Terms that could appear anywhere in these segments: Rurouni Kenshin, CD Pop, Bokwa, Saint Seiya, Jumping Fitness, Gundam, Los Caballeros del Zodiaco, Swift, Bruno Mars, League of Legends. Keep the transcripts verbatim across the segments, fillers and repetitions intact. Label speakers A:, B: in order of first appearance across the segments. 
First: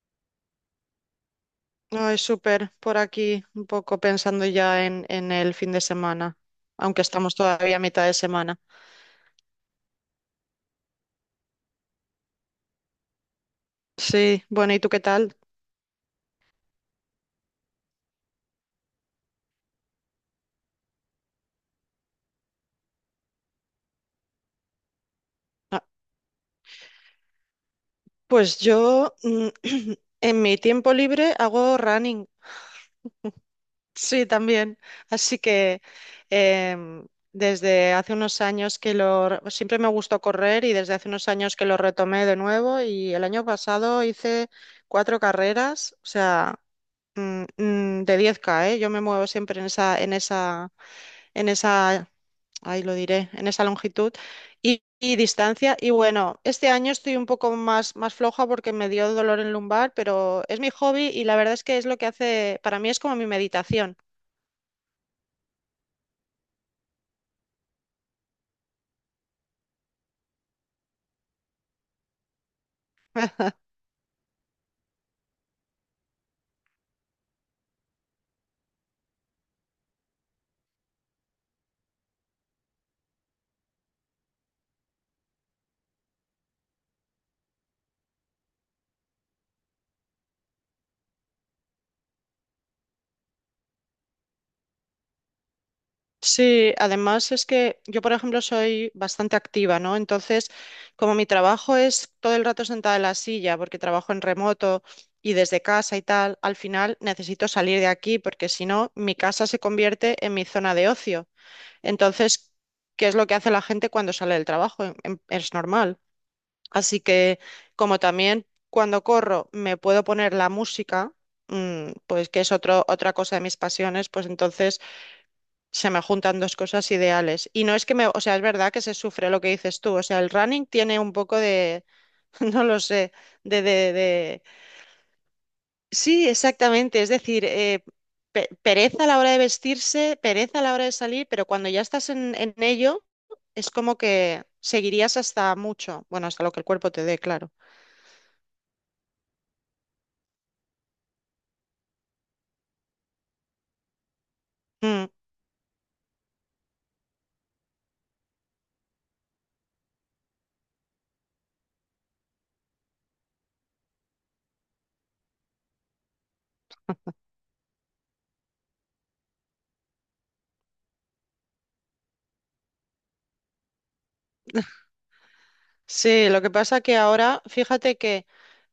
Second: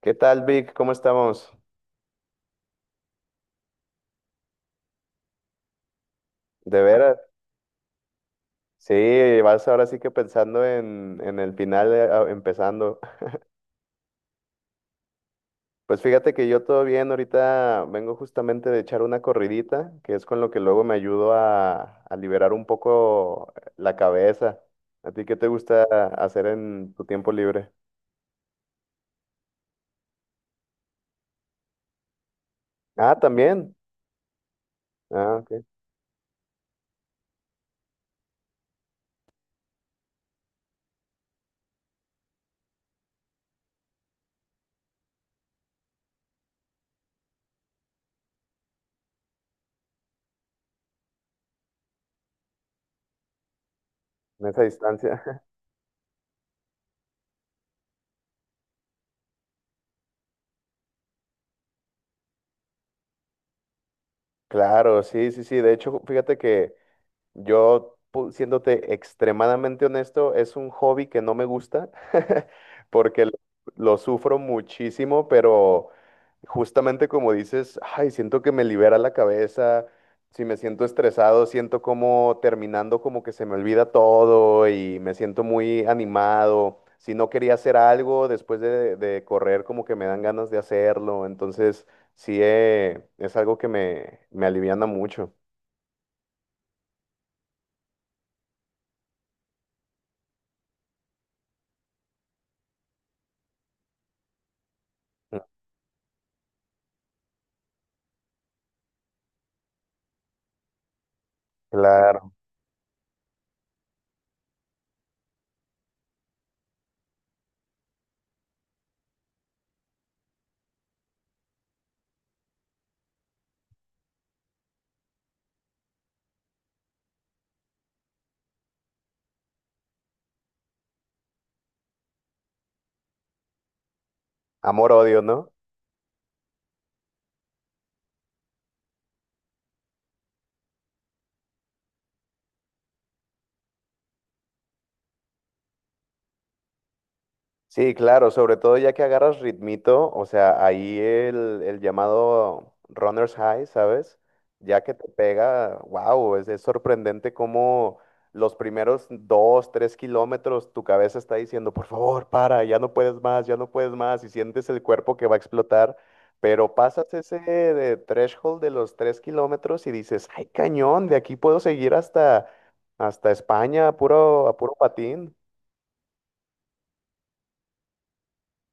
A: ¿Qué tal, Vic? ¿Cómo estamos?
B: Ay, súper, por aquí un poco pensando ya en, en el fin de semana,
A: ¿De
B: aunque
A: veras?
B: estamos todavía a mitad de semana.
A: Sí, vas ahora sí que pensando en, en el final, eh, ah, empezando.
B: Sí, bueno, ¿y tú qué tal?
A: Pues fíjate que yo todo bien, ahorita vengo justamente de echar una corridita, que es con lo que luego me ayudo a, a liberar un poco eh, la cabeza. ¿A ti qué te
B: Ah,
A: gusta hacer en tu tiempo libre?
B: pues yo mm, en mi tiempo libre hago running,
A: Ah, también.
B: sí, también.
A: Ah,
B: Así
A: ok.
B: que em, desde hace unos años que lo... re- siempre me gustó correr y desde hace unos años que lo retomé de nuevo y el año pasado hice cuatro carreras, o sea, mm, mm, de diez K, ¿eh? Yo me muevo siempre en esa, en esa en esa, ahí lo diré, en esa longitud
A: En esa
B: y, y
A: distancia.
B: distancia. Y bueno, este año estoy un poco más, más floja porque me dio dolor en lumbar, pero es mi hobby y la verdad es que es lo que hace, para mí es como mi meditación.
A: Claro, sí, sí, sí. De hecho, fíjate que yo, pu- siéndote extremadamente honesto, es un hobby que no me gusta, porque lo, lo sufro muchísimo, pero justamente como dices, ay, siento que me libera la cabeza, si me siento estresado, siento como terminando como que se me olvida todo y me siento muy animado. Si no quería hacer algo después de, de correr, como que me dan ganas de hacerlo. Entonces, sí, eh, es algo que me, me aliviana mucho.
B: Sí, además es que yo, por ejemplo, soy bastante activa, ¿no? Entonces, como mi trabajo es todo el rato sentada en la silla, porque trabajo en remoto y
A: Mm.
B: desde casa y tal, al final necesito salir de aquí, porque si no, mi casa se convierte en mi zona de ocio.
A: Claro.
B: Entonces, ¿qué es lo que hace la gente cuando sale del trabajo? Em- em- Es normal. Así que, como también cuando corro me puedo poner la música, mm, pues que es otro, otra cosa de mis pasiones, pues entonces se me juntan dos cosas ideales. Y no es que me, o sea, es verdad que se sufre lo que dices tú. O sea, el running tiene un poco de, no lo sé, de, de,
A: Amor-odio, ¿no?
B: sí, exactamente. Es decir, eh, pe- pereza a la hora de vestirse, pereza a la hora de salir, pero cuando ya estás en, en ello, es como que seguirías hasta mucho, bueno, hasta lo que el cuerpo te dé, claro.
A: Sí, claro, sobre todo ya que agarras ritmito, o sea, ahí el, el llamado runner's high, ¿sabes? Ya que te
B: Mm.
A: pega, wow, es, es sorprendente cómo los primeros dos, tres kilómetros tu cabeza está diciendo, por favor, para, ya no puedes más, ya no puedes más, y sientes el cuerpo que va a explotar, pero pasas ese eh, threshold de los tres kilómetros y dices, ay, cañón, de aquí puedo seguir hasta, hasta España, a puro, a puro patín,
B: Sí, lo que pasa que ahora, fíjate que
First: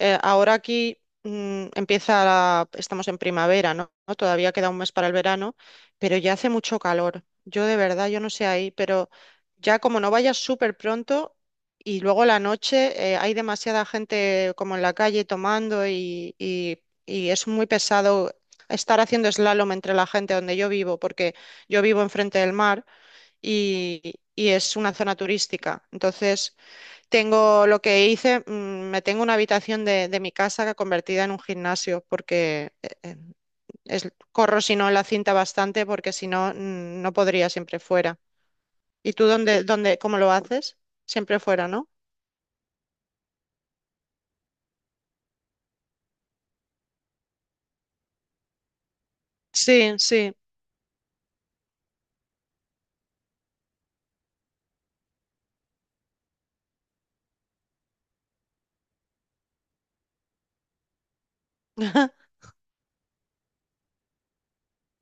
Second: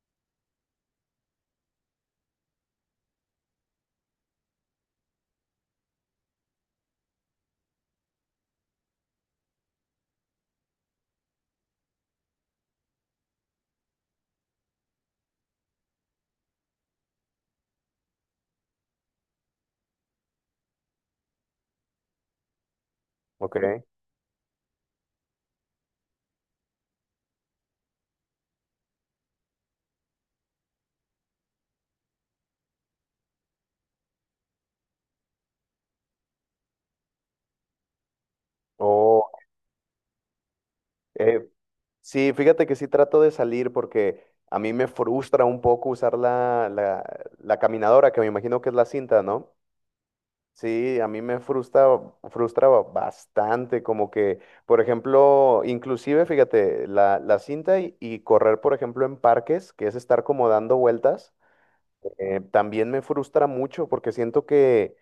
B: Eh, ahora aquí mm, empieza la- estamos en primavera, ¿no? ¿no? Todavía queda un mes para el verano, pero ya hace mucho calor. Yo de verdad, yo no sé ahí, pero ya como no vayas súper pronto y luego la noche eh, hay demasiada gente como en la calle tomando y, y y es muy pesado estar haciendo slalom entre la gente donde yo vivo, porque yo vivo enfrente del mar
A: ¿ok?
B: y, y es una zona turística. Entonces tengo lo que hice, mm, me tengo una habitación de, de mi casa convertida en un gimnasio porque eh, eh, es- corro si no la cinta bastante porque si no mm, no podría siempre fuera. ¿Y tú
A: Oh,
B: dónde, dónde, cómo lo haces? Siempre
A: eh,
B: fuera, ¿no?
A: sí, fíjate que sí trato de salir porque a mí me frustra un poco usar la, la, la caminadora, que me imagino que es la cinta, ¿no?
B: Sí, sí.
A: Sí, a mí me frustra, frustra bastante, como que, por ejemplo, inclusive, fíjate, la, la cinta y, y correr, por ejemplo, en parques, que es estar como dando vueltas. Eh, también me frustra mucho porque siento que,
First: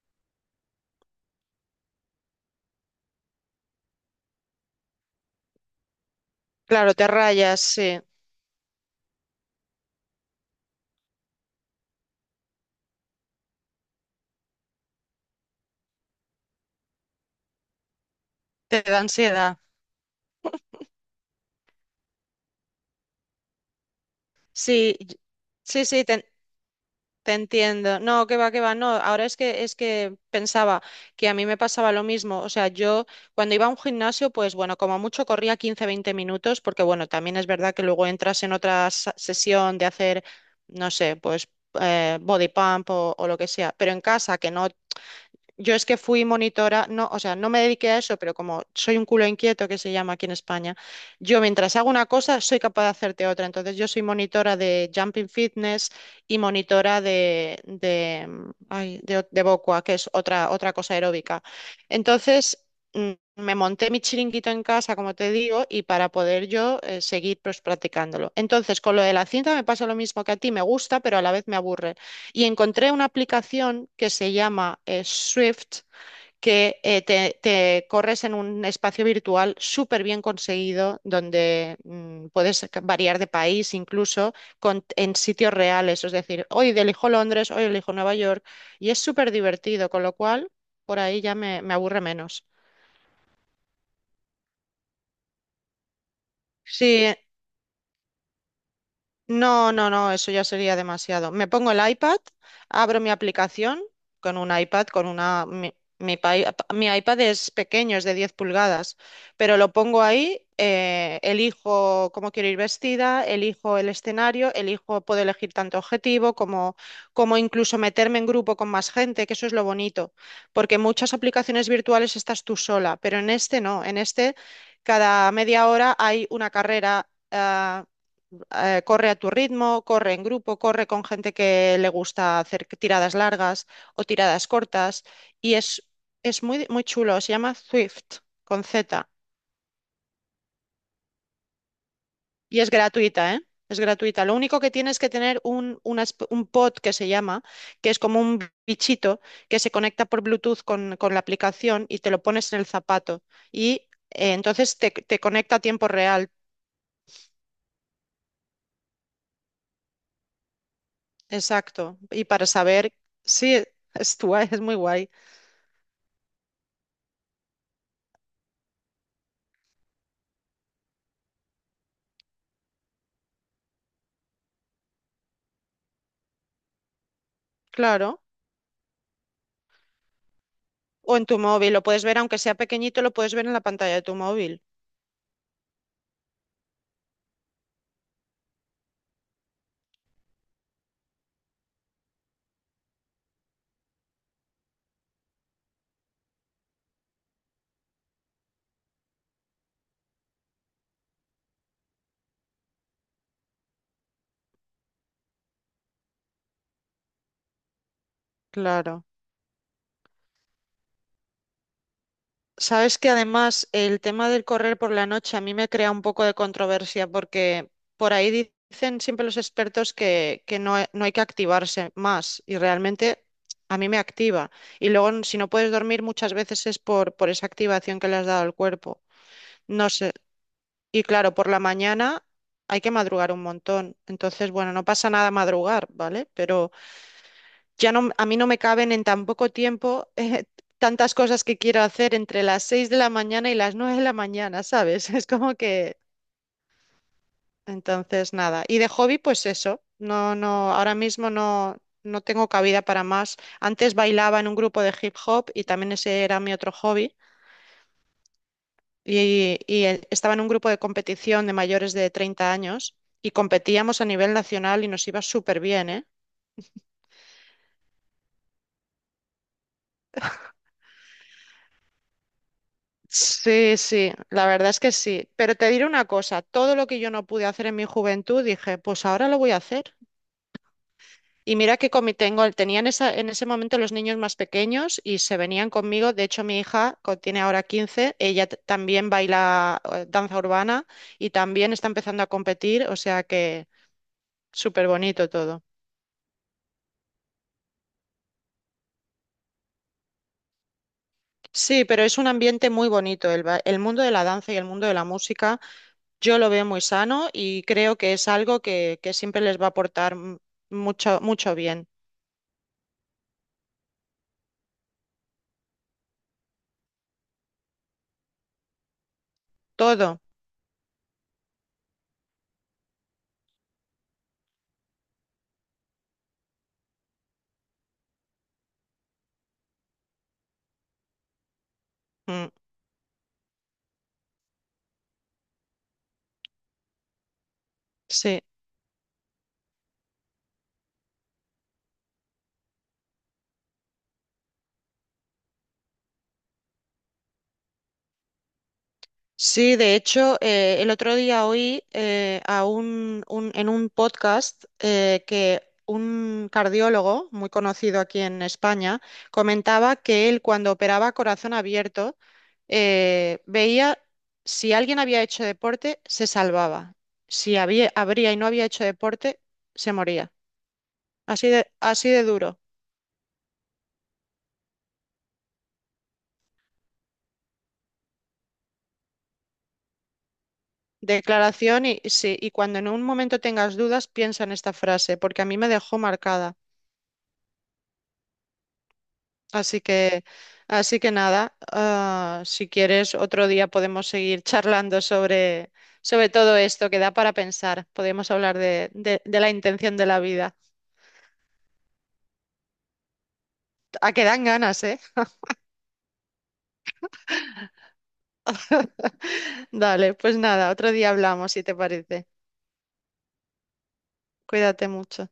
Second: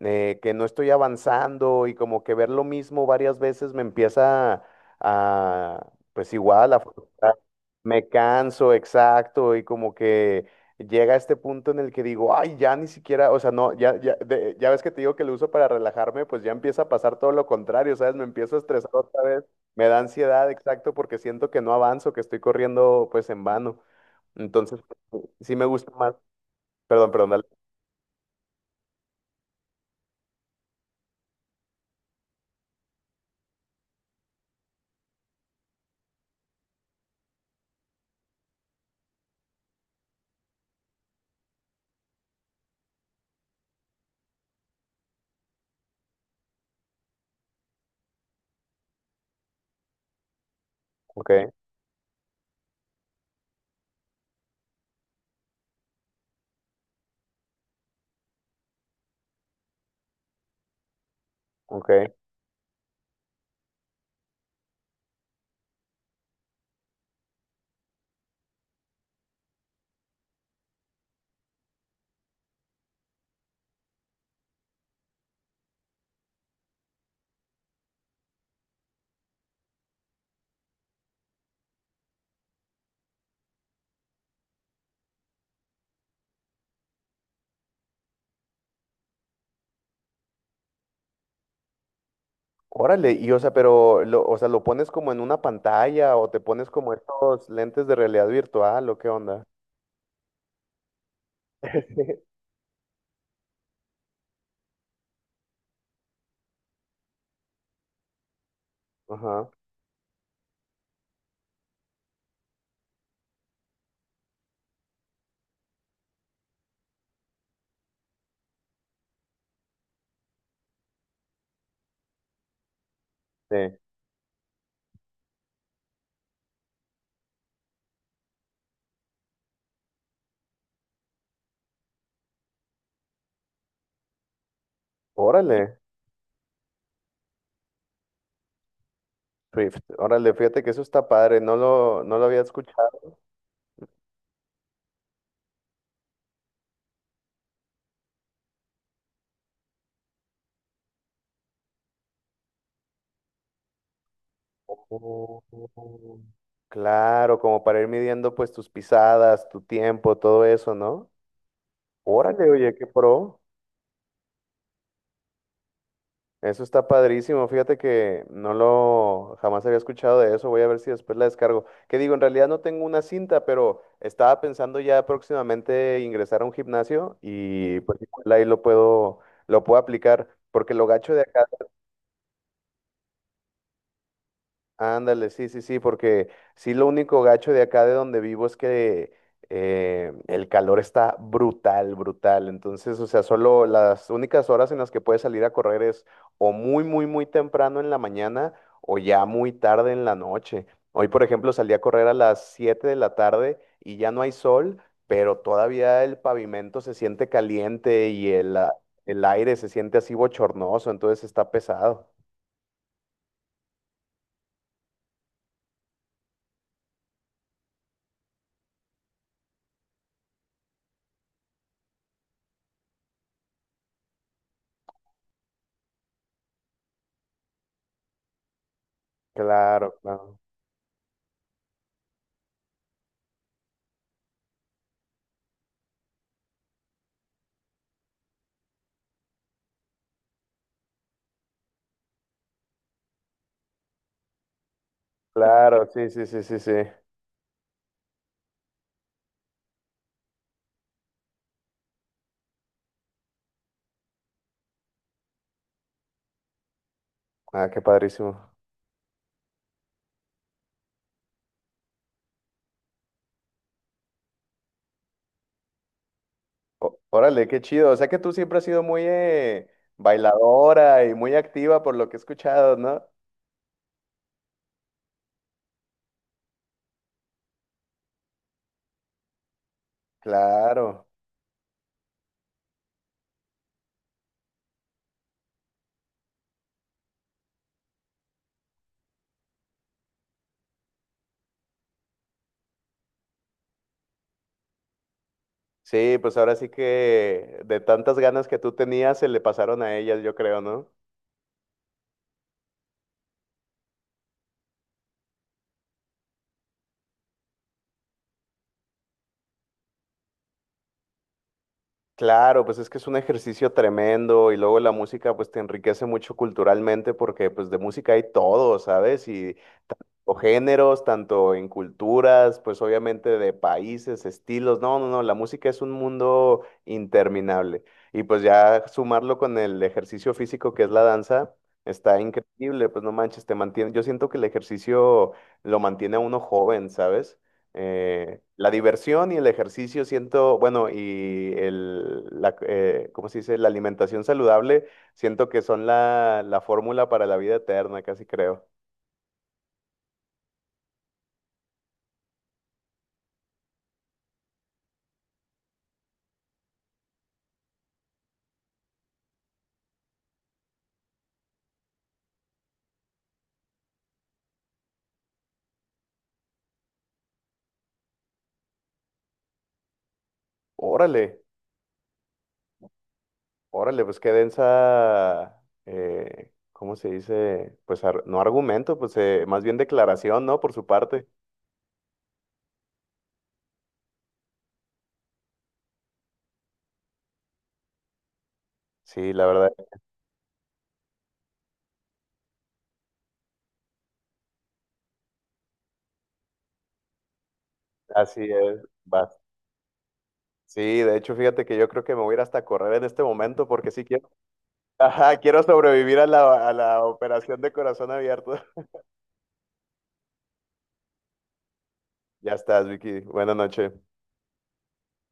A: eh, que no estoy avanzando y como que ver lo mismo varias veces me empieza a, pues igual, a
B: Claro, te
A: frustrar.
B: rayas, sí.
A: Me canso, exacto, y como que llega este punto en el que digo, ay, ya ni siquiera, o sea, no, ya, ya, de- ya ves que te digo que lo uso para relajarme, pues ya empieza a pasar todo lo contrario, ¿sabes? Me empiezo a
B: Te
A: estresar
B: da
A: otra vez,
B: ansiedad.
A: me da ansiedad, exacto, porque siento que no avanzo, que estoy corriendo pues en vano. Entonces,
B: Sí, y-
A: sí me
B: sí,
A: gusta
B: sí,
A: más.
B: te,
A: Perdón, perdón,
B: te
A: dale.
B: entiendo. No, que va, que va. No, ahora es que es que pensaba que a mí me pasaba lo mismo. O sea, yo cuando iba a un gimnasio, pues bueno, como mucho corría quince veinte minutos, porque bueno, también es verdad que luego entras en otra sa- sesión de hacer, no sé, pues eh, body pump o, o lo que sea. Pero en casa, que no, yo es que fui monitora, no, o sea, no me dediqué a eso, pero como soy un culo inquieto que se llama aquí en España,
A: Ok,
B: yo mientras hago una cosa soy capaz de hacerte otra. Entonces yo soy monitora de Jumping Fitness y monitora de, de, mm, ay, de, o- de Bokwa, que es otra, otra cosa aeróbica.
A: ok.
B: Entonces mm, me monté mi chiringuito en casa, como te digo, y para poder yo eh, seguir pues, practicándolo. Entonces con lo de la cinta me pasa lo mismo que a ti, me gusta, pero a la vez me aburre. Y encontré una aplicación que se llama eh, Swift, que eh, te, te corres en un espacio virtual súper bien conseguido, donde mm, puedes variar de país incluso con, en sitios reales. Es decir, hoy elijo Londres, hoy elijo Nueva York, y es súper divertido, con lo cual por ahí ya me, me aburre menos.
A: Órale, y o sea, pero lo, o sea, ¿lo pones como en una pantalla o te pones como
B: Sí,
A: estos lentes de realidad virtual o qué onda?
B: no, no, no, eso ya sería demasiado. Me pongo el iPad, abro mi aplicación con un iPad, con una... Mi, mi pai- mi iPad es pequeño, es de diez pulgadas,
A: Ajá.
B: pero lo pongo ahí, eh, elijo cómo quiero ir vestida, elijo el escenario, elijo, puedo elegir tanto objetivo como, como incluso meterme en grupo con más gente, que eso es lo bonito, porque en muchas aplicaciones virtuales estás tú sola, pero en este
A: Sí.
B: no, en este cada media hora hay una carrera. Ah, eh, corre a tu ritmo, corre en grupo, corre con gente que le gusta hacer tiradas largas o tiradas cortas y es,
A: Órale,
B: es muy, muy chulo, se llama Swift con Z
A: Swift. Órale, fíjate que eso está padre, no lo, no lo había
B: y es
A: escuchado.
B: gratuita, ¿eh? Es gratuita. Lo único que tienes que tener un, una esp- un pod que se llama, que es como un bichito que se conecta por Bluetooth con, con la aplicación y te lo pones en el zapato. Y eh, entonces te, te
A: Oh,
B: conecta a tiempo real.
A: claro, como para ir midiendo pues tus pisadas, tu tiempo, todo eso, ¿no?
B: Exacto. Y para
A: Órale, oye, qué
B: saber,
A: pro.
B: sí, es, tu- es muy guay.
A: Eso está padrísimo. Fíjate que no lo jamás había escuchado de eso. Voy a ver si después la descargo. Que digo, en realidad no tengo una cinta, pero estaba pensando ya próximamente ingresar a un gimnasio y pues
B: Claro.
A: igual ahí lo puedo lo puedo aplicar porque lo
B: O
A: gacho de
B: en tu
A: acá.
B: móvil, lo puedes ver, aunque sea pequeñito, lo puedes ver en la pantalla de tu móvil.
A: Ándale, sí, sí, sí, porque sí, lo único gacho de acá de donde vivo es que eh, el calor está brutal, brutal. Entonces, o sea, solo las únicas horas en las que puedes salir a correr es o muy, muy, muy temprano en la mañana o ya muy tarde en la noche. Hoy, por ejemplo, salí a correr a las siete de la tarde y ya no hay sol, pero todavía el pavimento se siente caliente y el, a-
B: Claro.
A: el aire se siente así bochornoso, entonces está pesado.
B: Sabes que además el tema del correr por la noche a mí me crea un poco de controversia porque por ahí di- dicen siempre los expertos que, que no, he- no hay que activarse más y realmente a mí me activa. Y luego n- si no puedes dormir muchas veces es por, por esa activación que le has dado al cuerpo. No
A: Claro,
B: sé.
A: claro.
B: Y claro, por la mañana hay que madrugar un montón. Entonces, bueno, no pasa nada madrugar, ¿vale? Pero... ya no, a mí no me caben en tan poco tiempo eh, tantas cosas que quiero hacer entre las seis de la mañana y las nueve de la mañana, ¿sabes? Es como
A: Claro,
B: que,
A: sí, sí, sí, sí, sí.
B: entonces, nada. Y de hobby, pues eso, no, no, ahora mismo no, no tengo cabida para más. Antes bailaba en un grupo de hip hop y también ese era mi otro hobby.
A: Ah, qué padrísimo.
B: Y, y eh, estaba en un grupo de competición de mayores de treinta años y competíamos a nivel nacional y nos iba súper bien, ¿eh?
A: O- órale, qué chido. O sea que tú siempre has sido muy eh, bailadora y muy activa por lo que he escuchado, ¿no?
B: Sí, sí, la verdad es que sí. Pero te diré una cosa, todo lo que yo no pude hacer en mi juventud, dije, pues ahora lo voy a hacer.
A: Claro.
B: Y mira que con mi tengo, tenían esa, en ese momento los niños más pequeños y se venían conmigo. De hecho, mi hija co- tiene ahora quince. Ella t- también baila eh, danza urbana y también está empezando a competir, o sea que súper bonito todo.
A: Sí, pues ahora sí que de tantas ganas que tú tenías se le pasaron a ellas, yo creo, ¿no?
B: Sí, pero es un ambiente muy bonito, el, ba- el mundo de la danza y el mundo de la música. Yo lo veo muy sano y creo que es algo que, que siempre les va a aportar m- mucho, mucho bien.
A: Claro, pues es que es un ejercicio tremendo y luego la música pues te enriquece mucho culturalmente porque pues de música hay todo, ¿sabes? Y
B: Todo.
A: o géneros, tanto en culturas, pues obviamente de países, estilos. No, no, no, la música es un mundo interminable. Y pues ya sumarlo con el ejercicio físico que es la danza, está
B: Mm,
A: increíble, pues no manches, te mantiene. Yo siento que el ejercicio lo mantiene a uno joven, ¿sabes? Eh,
B: sí.
A: la diversión y el ejercicio siento, bueno, y el, la, eh, ¿cómo se dice? La alimentación saludable, siento que son la, la fórmula para la vida eterna, casi creo.
B: Sí, de hecho, eh, el otro día oí eh, a un, un- en un podcast eh, que un cardiólogo muy conocido aquí en España comentaba que él cuando operaba corazón abierto eh, veía si alguien había hecho deporte, se salvaba. Si había, habría y no había hecho deporte, se moría.
A: Órale.
B: Así de, así de duro.
A: Órale, pues qué densa, eh, ¿cómo se dice? Pues ar- no argumento, pues eh, más bien declaración, ¿no? Por su parte.
B: Declaración y sí, y cuando en un momento tengas dudas, piensa en esta frase, porque a mí me dejó marcada.
A: Sí, la verdad,
B: Así que, así que nada, ah, si quieres, otro día podemos seguir charlando sobre, sobre todo esto que da para pensar. Podemos
A: así
B: hablar
A: es.
B: de, de,
A: bas-
B: de la intención de la vida.
A: Sí, de hecho, fíjate que yo creo que me voy a ir hasta a correr en este momento porque sí
B: A que
A: quiero.
B: dan ganas, ¿eh?
A: Ajá, quiero sobrevivir a la, a la operación de corazón abierto.
B: Dale, pues nada, otro día hablamos, si te parece.
A: Ya estás, Vicky. Buenas noches.
B: Cuídate mucho.